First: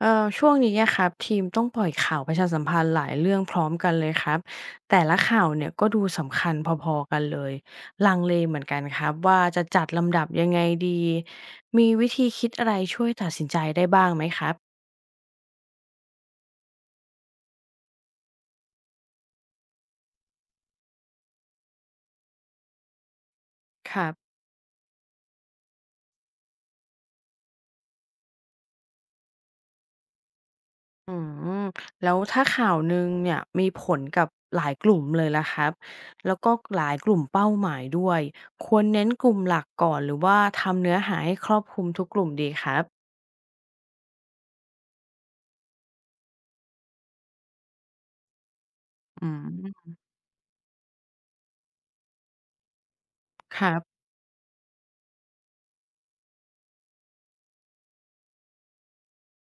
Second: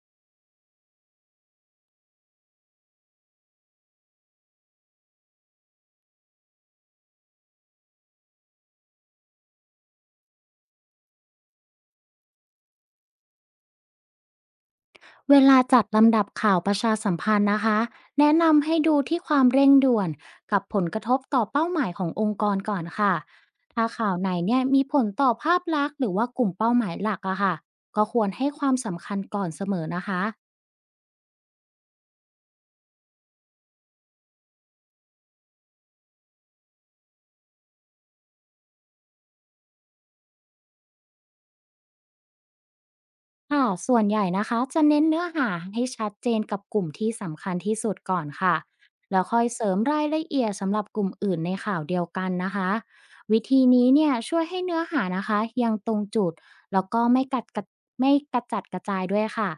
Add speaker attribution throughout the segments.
Speaker 1: เอ่อช่วงนี้อะครับทีมต้องปล่อยข่าวประชาสัมพันธ์หลายเรื่องพร้อมกันเลยครับแต่ละข่าวเนี่ยก็ดูสำคัญพอๆกันเลยลังเลเหมือนกันครับว่าจะจัดลำดับยังไงดีมีวิธีคิดอะไรช่วยตัดสินใจได้บ้างไหมครับ
Speaker 2: เวลาจัดลำดับข่าวประชาสัมพันธ์นะคะ แนะนำให้ดูที่ความเร่งด่วนกับผลกระทบต่อเป้าหมายขององค์กรก่อนค่ะ ถ้า
Speaker 1: ครั
Speaker 2: ข่าวไหน
Speaker 1: บ
Speaker 2: เนี่ยมีผลต่อภาพลักษณ์หรือว่ากลุ่มเป้าหมายหลักอะค่ะก็ควรให้ความสำคัญก่อนเสมอนะคะ
Speaker 1: อืมแล้วถ้าข่าวหนึ่งเนี่ยมีผลกับหลายกลุ่มเลยล่ะครับแล้วก็หลายกลุ่มเป้าหมายด้วยควรเน้นกลุ่มหลักก่อนหรือว่าทำเนื้อหาให้ครอบคลุมทุกกลุ่มดีครับ
Speaker 2: ค่ะส่วนใหญ่นะคะจะเน้นเนื้อหาให้ชัดเจนกับกลุ่มที่สำคัญที่สุดก่อนค่ะ แล้ว
Speaker 1: อื
Speaker 2: ค่อยเสริม
Speaker 1: ม
Speaker 2: รายละเอียดสำหรับกลุ่มอื่นในข่าวเดียวกันนะคะ วิ
Speaker 1: ค
Speaker 2: ธี
Speaker 1: รั
Speaker 2: นี้
Speaker 1: บ
Speaker 2: เนี่ยช่วยให้เนื้อหานะคะยังตรงจุดแล้วก็ไม่กัดกัดไม่กระจัดกระจายด้วยค่ะ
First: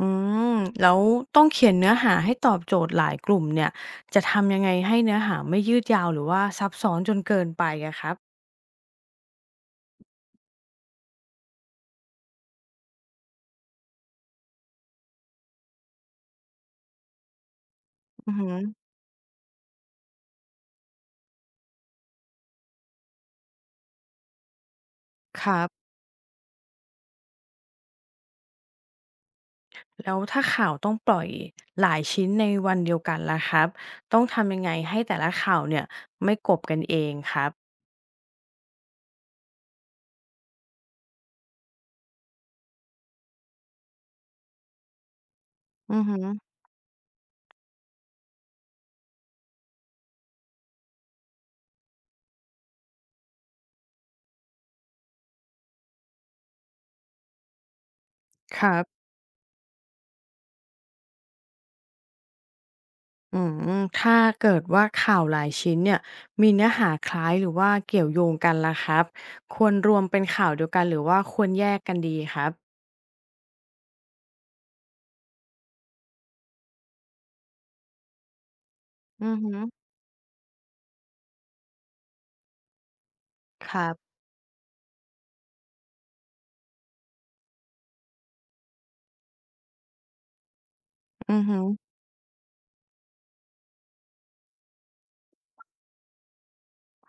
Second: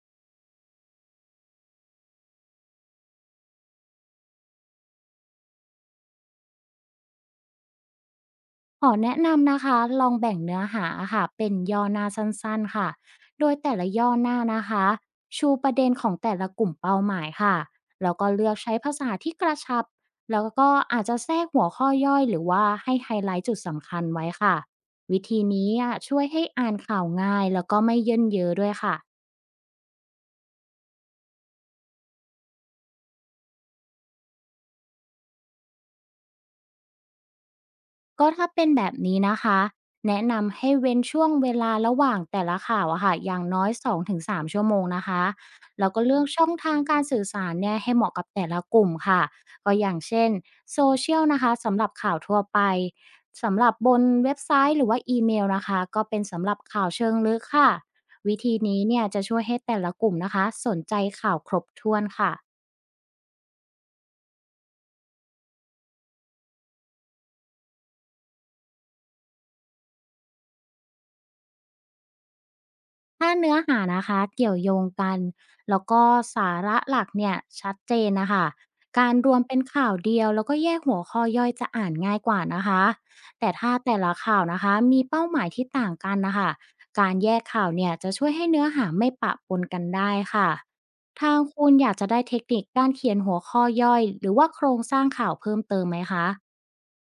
Speaker 1: อืมแล้วต้องเขียนเนื้อหาให้ตอบโจทย์หลายกลุ่มเนี่ยจะทำยังไงให้เนื้อหาไม่ยืดยาวหรือว่าซับซ้อนจนเกินไปอะครับ
Speaker 2: ขอแนะนำนะคะลองแบ่งเนื้อหาอค่ะเป็นย่อหน้าสั้นๆค่ะ โดยแต่ละย่อหน้านะคะชูประเด็นของแต่ละกลุ่มเป้าหมายค่ะแล้วก็
Speaker 1: อือ
Speaker 2: เลื
Speaker 1: หื
Speaker 2: อ
Speaker 1: อ
Speaker 2: กใช้ภาษาที่กระชับแล้วก็อาจจะแทรกหัวข้อย่อยหรือว่าให้ไฮไลท์จุดสำคัญไว้ค่ะวิธี
Speaker 1: ครั
Speaker 2: นี้
Speaker 1: บ
Speaker 2: อะช่วยให้อ่านข่าวง่ายแล้วก็ไม่เยินเยอะด้วยค่ะ
Speaker 1: แล้วถ้าข่าวต้องปล่อยหลายชิ้นในวันเดียวกันล่ะครับต้องทำยังไงให้แต่ละข่าวเนี่ยไม่กบกันเองครับ
Speaker 2: ก็ถ้าเป็นแบบนี้นะคะแนะนำให้เว้นช่วงเวลาระหว่างแต่ละข่าวอะค่ะอย่างน้อย2-3ชั่วโมงนะคะแล้ว
Speaker 1: อื
Speaker 2: ก็
Speaker 1: อหื
Speaker 2: เลือ
Speaker 1: อ
Speaker 2: กช่องทางการสื่อสารเนี่ยให้เหมาะกับแต่ละกลุ่มค่ะก็อย่างเช่นโซเชียลนะคะสำหรับข่าวทั่วไปสำหรับบนเว็บไซต์หรือว่าอีเมลนะคะก็เป็นสำหรับข่าวเชิงลึกค่ะวิธี
Speaker 1: ครั
Speaker 2: นี้
Speaker 1: บ
Speaker 2: เนี่ยจะช่วยให้แต่ละกลุ่มนะคะสนใจข่าวครบถ้วนค่ะ
Speaker 1: อืมถ้าเกิดว่าข่าวหลายชิ้นเนี่ยมีเนื้อหาคล้ายหรือว่าเกี่ยวโยงกันล่ะครับควรรวมเป็นข่าวเดียวกันหรือว่าควรแยกกันดีครับ
Speaker 2: ถ้าเนื้อหานะคะเกี่ยวโยงกันแล้วก็สาระหลักเนี่ยชัดเจนนะคะการ
Speaker 1: อื
Speaker 2: รว
Speaker 1: อ
Speaker 2: ม
Speaker 1: หื
Speaker 2: เป็
Speaker 1: อ
Speaker 2: นข่าวเดียวแล้วก็แยกหัวข้อย่อยจะอ่านง่ายกว่านะคะแต่ถ้า
Speaker 1: ครั
Speaker 2: แต่ละ
Speaker 1: บ
Speaker 2: ข่าวนะคะมีเป้าหมายที่ต่างกันนะคะการแยกข่าวเนี่ยจะช่วยให้เนื้อหาไม่ปะปนกันได้ค่ะทา
Speaker 1: อื
Speaker 2: ง
Speaker 1: อฮึ
Speaker 2: คุณอยากจะได้เทคนิคการเขียนหัวข้อย่อยหรือว่าโครงสร้างข่าวเพิ่มเติมไหมคะ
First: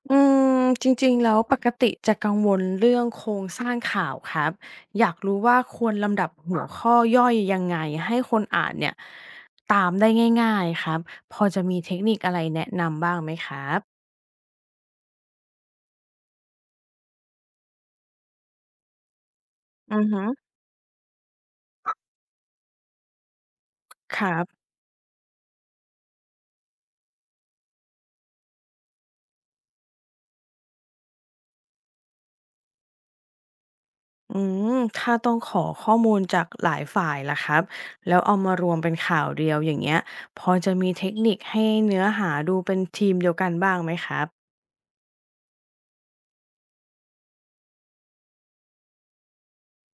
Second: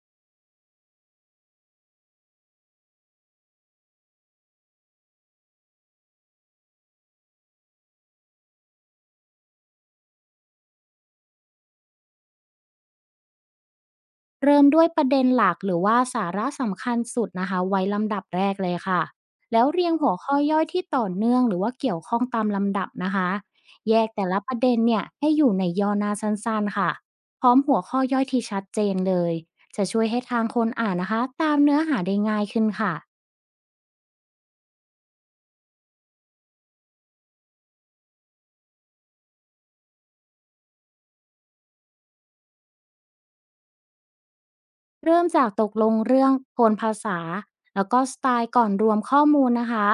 Speaker 1: อืมจริงๆแล้วปกติจะกังวลเรื่องโครงสร้างข่าวครับอยากรู้ว่าควรลำดับหัวข้อย่อยยังไงให้คนอ่านเนี่ยตามได้ง่ายๆครับพอจะมีเทคนิคอะไรแนะนำบ้างไหมครับ
Speaker 2: เริ่มด้วยประเด็นหลักหรือว่าสาระสำคัญสุดนะคะไว้ลำดับแรกเลยค่ะแล้วเรียง
Speaker 1: อือ
Speaker 2: หัว
Speaker 1: ฮึ
Speaker 2: ข้อย่อยที่ต่อเนื่องหรือว่าเกี่ยวข้องตามลำดับนะคะแยก
Speaker 1: ค
Speaker 2: แต่
Speaker 1: รั
Speaker 2: ละประ
Speaker 1: บ
Speaker 2: เด็นเนี่ยให้อยู่ในย่อหน้าสั้นๆค่ะพร้อมหัวข้อย่อยที่ชัดเจนเลยจะช่วยให้ทางคนอ่านนะคะตามเนื้อหาได้ง่ายขึ้นค่ะ
Speaker 1: อืมถ้าต้องขอข้อมูลจากหลายฝ่ายล่ะครับแล้วเอามารวมเป็นข่าวเดียวอย่างเงี้ยพอจะมีเทคนิคให้เนื้อหาดูเป็นทีมเดียวกันบ้างไหมครับ
Speaker 2: เริ่มจากตกลงเรื่องโทนภาษาแล้วก็สไตล์ก่อนรวมข้อมูลนะคะ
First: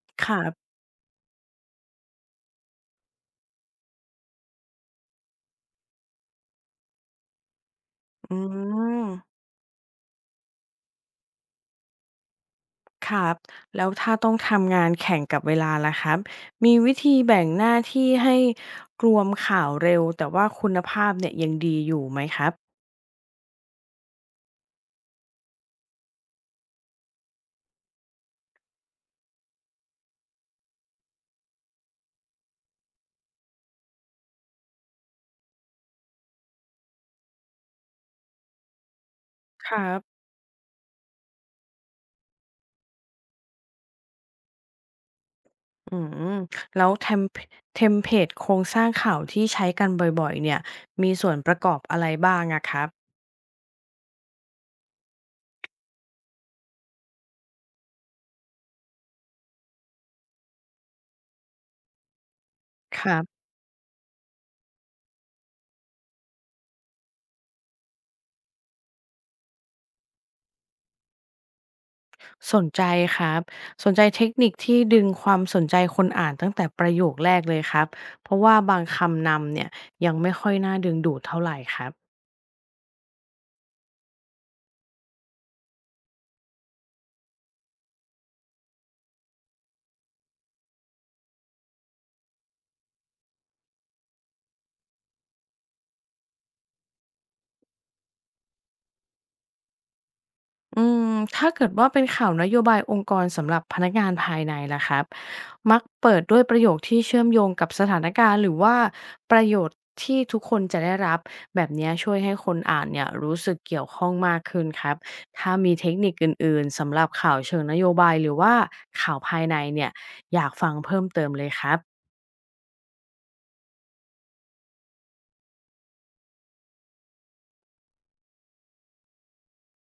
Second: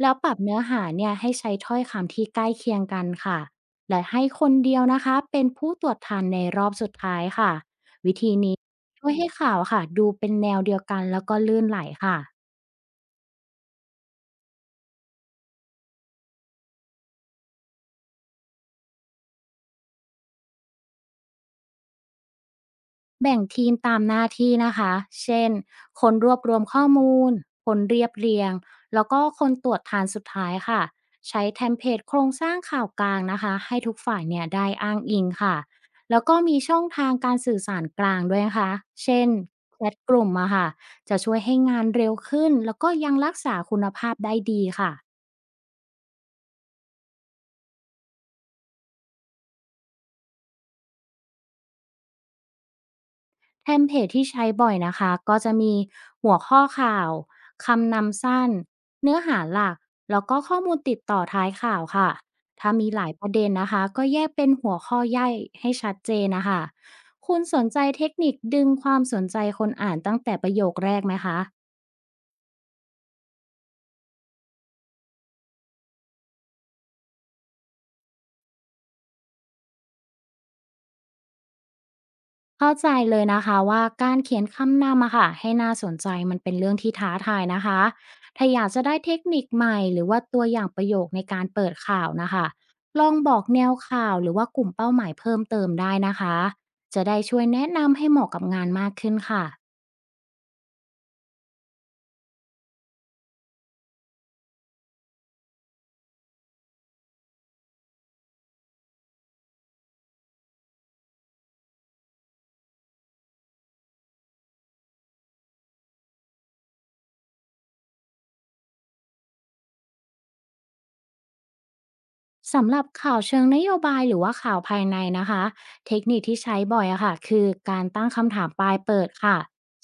Speaker 2: แล้ว
Speaker 1: ค
Speaker 2: ปรับ
Speaker 1: รั
Speaker 2: เนื้อ
Speaker 1: บ
Speaker 2: หาเนี่ยให้ใช้ถ้อยคำที่ใกล้เคียงกันค่ะและให้คนเดียวนะคะเป็นผู้ตรวจทานในรอบสุดท้ายค่ะ
Speaker 1: อื
Speaker 2: ช่
Speaker 1: ม
Speaker 2: วยให้ข่าวค่ะดูเป็นแนวเดียวกันแล้วก็ลื่นไหลค่ะ
Speaker 1: ครับแล้วถ้าต้องทำงานแข่งกับเวลาล่ะครับมีวิธีแบ่งหน้าที่ให้รวมข่าวเร็วแต่ว่าคุณภาพเนี่ยยังดีอยู่ไหมครับ
Speaker 2: แบ่งทีมตามหน้าที่นะคะ เช่นคนรวบรวมข้อมูล คนเรียบเรียง แล้วก็คนตรวจทานสุดท้ายค่ะ ใช้เทมเพลตโครงสร้างข่าวกลางนะคะ ให้ทุกฝ่ายเนี่ยได้อ้างอิงค่ะ แล้วก็มีช่องทางการสื่อสารกลางด้วยนะคะเช่น
Speaker 1: ค
Speaker 2: แช
Speaker 1: รั
Speaker 2: ท
Speaker 1: บ
Speaker 2: กลุ่มอะค่ะ จะช่วยให้งานเร็วขึ้นแล้วก็ยังรักษาคุณภาพได้ดีค่ะ
Speaker 1: อืมแล้วเทมเพลตโครงสร้างข่าวที่ใช้กันบ่อยๆเนี่ยมีส่วนประกอบอะไรบ้างอะครับ
Speaker 2: เทมเพลตที่ใช้บ่อยนะคะก็จะมีหัวข้อข่าวคำนำสั้นเนื้อหาหลักแล้วก็ข้อมูลติดต่อท้ายข่าวค่ะถ้ามี
Speaker 1: ค
Speaker 2: หลาย
Speaker 1: รั
Speaker 2: ประ
Speaker 1: บ
Speaker 2: เด็นนะคะก็แยกเป็นหัวข้อย่อยให้ชัดเจนนะคะคุณสนใจเทคนิคดึงความสนใจคนอ่านตั้งแต่ประโยคแรกไหมคะ
Speaker 1: สนใจครับสนใจเทคนิคที่ดึงความสนใจคนอ่านตั้งแต่ประโยคแรกเลยครับเพราะว่าบางคำนำเนี่ยยังไม่ค่อยน่าดึงดูดเท่าไหรครับ
Speaker 2: เข้าใจเลยนะคะว่าการเขียนคำนำอะค่ะให้น่าสนใจมันเป็นเรื่องที่ท้าทายนะคะถ้าอยากจะได้เทคนิคใหม่หรือว่าตัวอย่างประโยคในการเปิดข่าวนะคะลองบอกแนวข่าวหรือว่ากลุ่มเป้าหมายเพิ่มเติมได้นะคะ จะได้ช่วยแนะนำให้เหมาะกับงานมากขึ้นค่ะ
Speaker 1: อืมถ้าเกิดว่าเป็นข่าวนโยบายองค์กรสำหรับพนักงานภายในล่ะครับมักเปิดด้วยประโยคที่เชื่อมโยงกับสถานการณ์หรือว่าประโยชน์ที่ทุกคนจะได้รับแบบเนี้ยช่วยให้คนอ่านเนี่ยรู้สึกเกี่ยวข้องมากขึ้นครับถ้ามีเทคนิคอื่นๆสำหรับข่าวเชิงนโยบายหรือว่าข่าวภายในเนี่ยอยากฟังเพิ่มเติมเลยครับ
Speaker 2: สำหรับข่าวเชิงนโยบายหรือว่าข่าวภายในนะคะเทคนิคที่ใช้บ่อยอะค่ะคือการตั้งคำถามปลายเปิดค่ะ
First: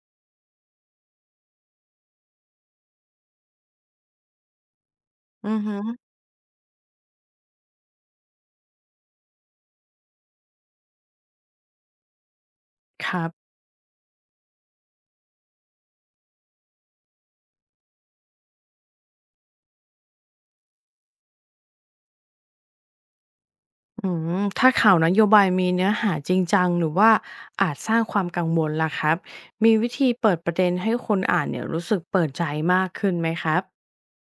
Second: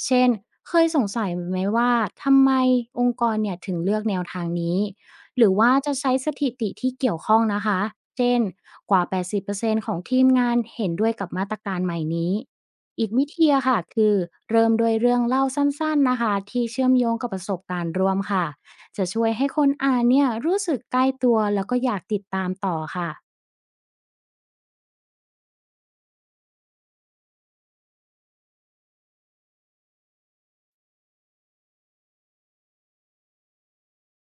Speaker 2: เช่นเคยสงสัยไหมว่าทำไมองค์กรเนี่ยถึงเลือกแนวทางนี้หรื
Speaker 1: อื
Speaker 2: อ
Speaker 1: อ
Speaker 2: ว่า
Speaker 1: ฮึ
Speaker 2: จะใช้สถิติที่เกี่ยวข้องนะคะเช่นกว่า80%ของทีมงานเห็นด้วยกับมาตรการใหม่นี้
Speaker 1: ค
Speaker 2: อีก
Speaker 1: รั
Speaker 2: วิธี
Speaker 1: บ
Speaker 2: อะค่ะคือเริ่มด้วยเรื่องเล่าสั้นๆนะคะที่เชื่อมโยงกับประสบการณ์ร่วมค่ะ จะช่วยให้คนอ่านเนี่ยรู้สึกใกล้ตัวแล้วก็อยากติดตามต่อค่ะ
Speaker 1: อืมถ้าข่าวนโยบายมีเนื้อหาจริงจังหรือว่าอาจสร้างความกังวลล่ะครับมีวิธีเปิดประเด็นให้คนอ่านเนี่ยรู้สึกเปิดใจมากขึ้นไหมครับ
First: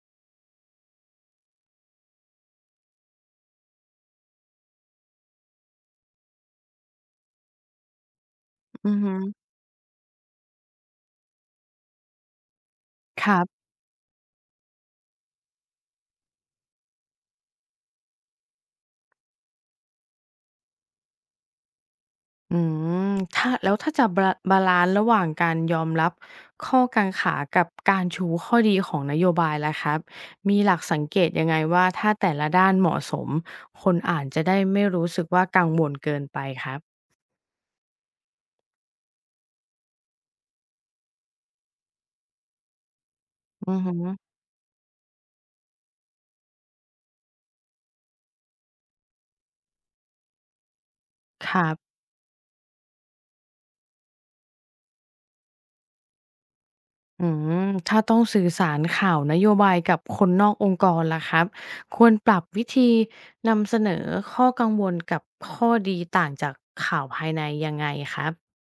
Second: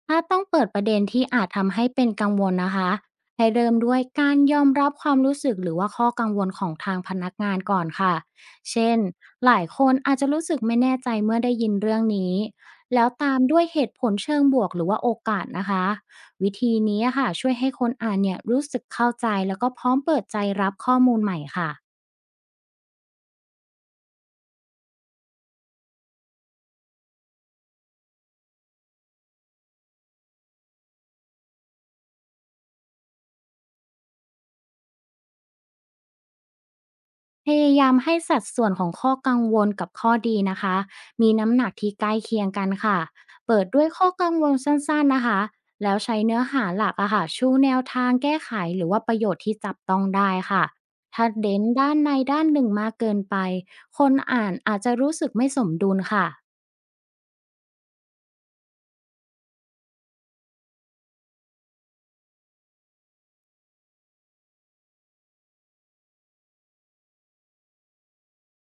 Speaker 2: ถ้าต้องเปิดประเด็นที่อาจทำให้เป็นกังวลนะคะให้เริ่มด้วยการยอมรับความรู้สึกหรือว่าข้อกังวลของทางพนักงานก่อนค่ะ
Speaker 1: อื
Speaker 2: เช่
Speaker 1: อ
Speaker 2: น
Speaker 1: ฮึ
Speaker 2: หลายคนอาจจะรู้สึกไม่แน่ใจเมื่อได้ยินเรื่องนี้แล้ว
Speaker 1: ค
Speaker 2: ตา
Speaker 1: รั
Speaker 2: มด้
Speaker 1: บ
Speaker 2: วยเหตุผลเชิงบวกหรือว่าโอกาสนะคะวิธีนี้ค่ะช่วยให้คนอ่านเนี่ยรู้สึกเข้าใจแล้วก็พร้อมเปิดใจรับข้อมูลใหม่ค่ะ
Speaker 1: อืมถ้าแล้วถ้าจะบาบาลันซ์ระหว่างการยอมรับข้อกังขากับการชูข้อดีของนโยบายแล้ะครับมีหลักสังเกตยังไงว่าถ้าแต่ละด้านเหมาะสมคนอ่านจะได้ไม่รู้สึกว่ากังวลเกินไปครับ
Speaker 2: พยายามให้สัดส่วนของข้อกังวลกับข้อดีนะคะมีน้ำหนักที่ใกล้เคียงกันค่ะเปิด
Speaker 1: อือ
Speaker 2: ด้วย
Speaker 1: ฮึ
Speaker 2: ข้อกังวลสั้นๆนะคะแล้วใช้เนื้อหาหลักอะค่ะชูแนวทางแก้ไขหรือว่าประโยชน์ที่จับต้องได้ค่ะถ้า
Speaker 1: ค
Speaker 2: เด้น
Speaker 1: รั
Speaker 2: ด้าน
Speaker 1: บ
Speaker 2: ในด้านหนึ่งมากเกินไปคนอ่านอาจจะรู้สึกไม่สมดุลค่ะ
Speaker 1: อืมถ้าต้องสื่อสารข่าวนโยบายกับคนนอกองค์กรล่ะครับควรปรับวิธีนำเสนอข้อกังวลกับข้อดีต่างจากข่าวภายในยังไงครับ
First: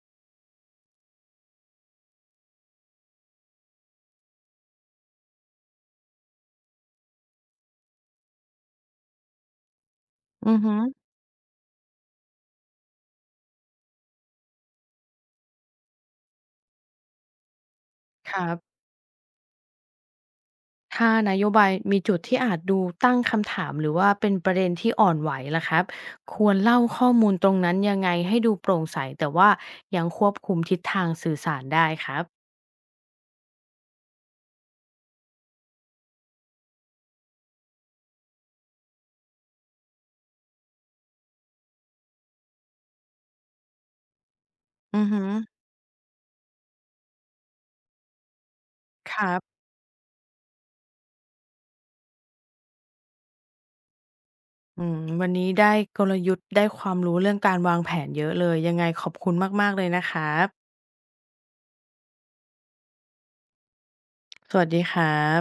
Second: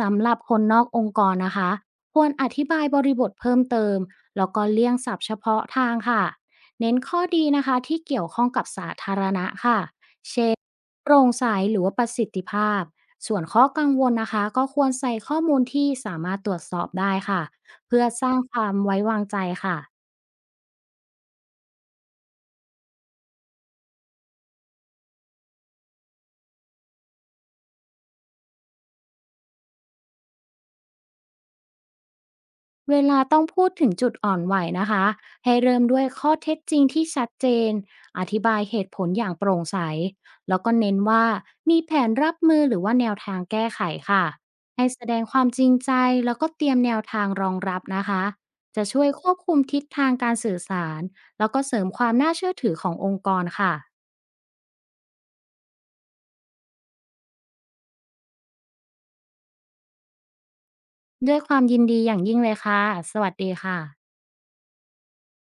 Speaker 2: สำหรับคนนอกองค์กรนะคะควรอธิบายบริบทเพิ่มเติมแล้วก็เลี่ยงศัพท์เฉพาะทางค่ะเน้นข้อดีนะคะที่เกี่ยวข้องกับสาธารณะค่ะเช่น
Speaker 1: อือฮึ
Speaker 2: โปร่งใสหรือว่าประสิทธิภาพส่วนข้อกังวลนะคะก็ควรใส่ข้อมูลที่สามารถตรวจสอบได้ค่ะเพื่อสร้า
Speaker 1: ค
Speaker 2: ง
Speaker 1: รั
Speaker 2: ความ
Speaker 1: บ
Speaker 2: ไว้วางใจค่ะ
Speaker 1: ถ้านโยบายมีจุดที่อาจดูตั้งคำถามหรือว่าเป็นประเด็นที่อ่อนไหวล่ะครับควรเล่าข้อมูลตรงนั้นยังไงให้ดูโปร่งใสแต่ว่ายังควบคุมทิศทางสื่อสารได้ครับ
Speaker 2: เวลาต้องพูดถึงจุดอ่อนไหวนะคะให้เริ่มด้วยข้อเท็จจริงที่ชัดเจนอธิบายเหตุผลอย่างโปร่งใสแล้วก็เน้นว่ามีแผนรับมือหรือว่าแนวทางแก้ไขค่ะให้แส
Speaker 1: อือ
Speaker 2: ด
Speaker 1: ฮึ
Speaker 2: งความจริงใจแล้วก็เตรียมแนวทางรองรับนะคะจะช่วย
Speaker 1: ค
Speaker 2: คว
Speaker 1: รั
Speaker 2: บคุ
Speaker 1: บ
Speaker 2: มทิศทางการสื่อสารแล้วก็เสริมความน่าเชื่อถือขององค์กรค่ะ
Speaker 1: อืมวันนี้ได้กลยุทธ์ได้ความรู้เรื่องการวางแผนเยอะเลยยังไงขอบคุณมากๆเลยนะครับ
Speaker 2: ด้วยความยินดีอย่างยิ่งเลยค่ะสวัสดีค่ะ
Speaker 1: สวัสดีครับ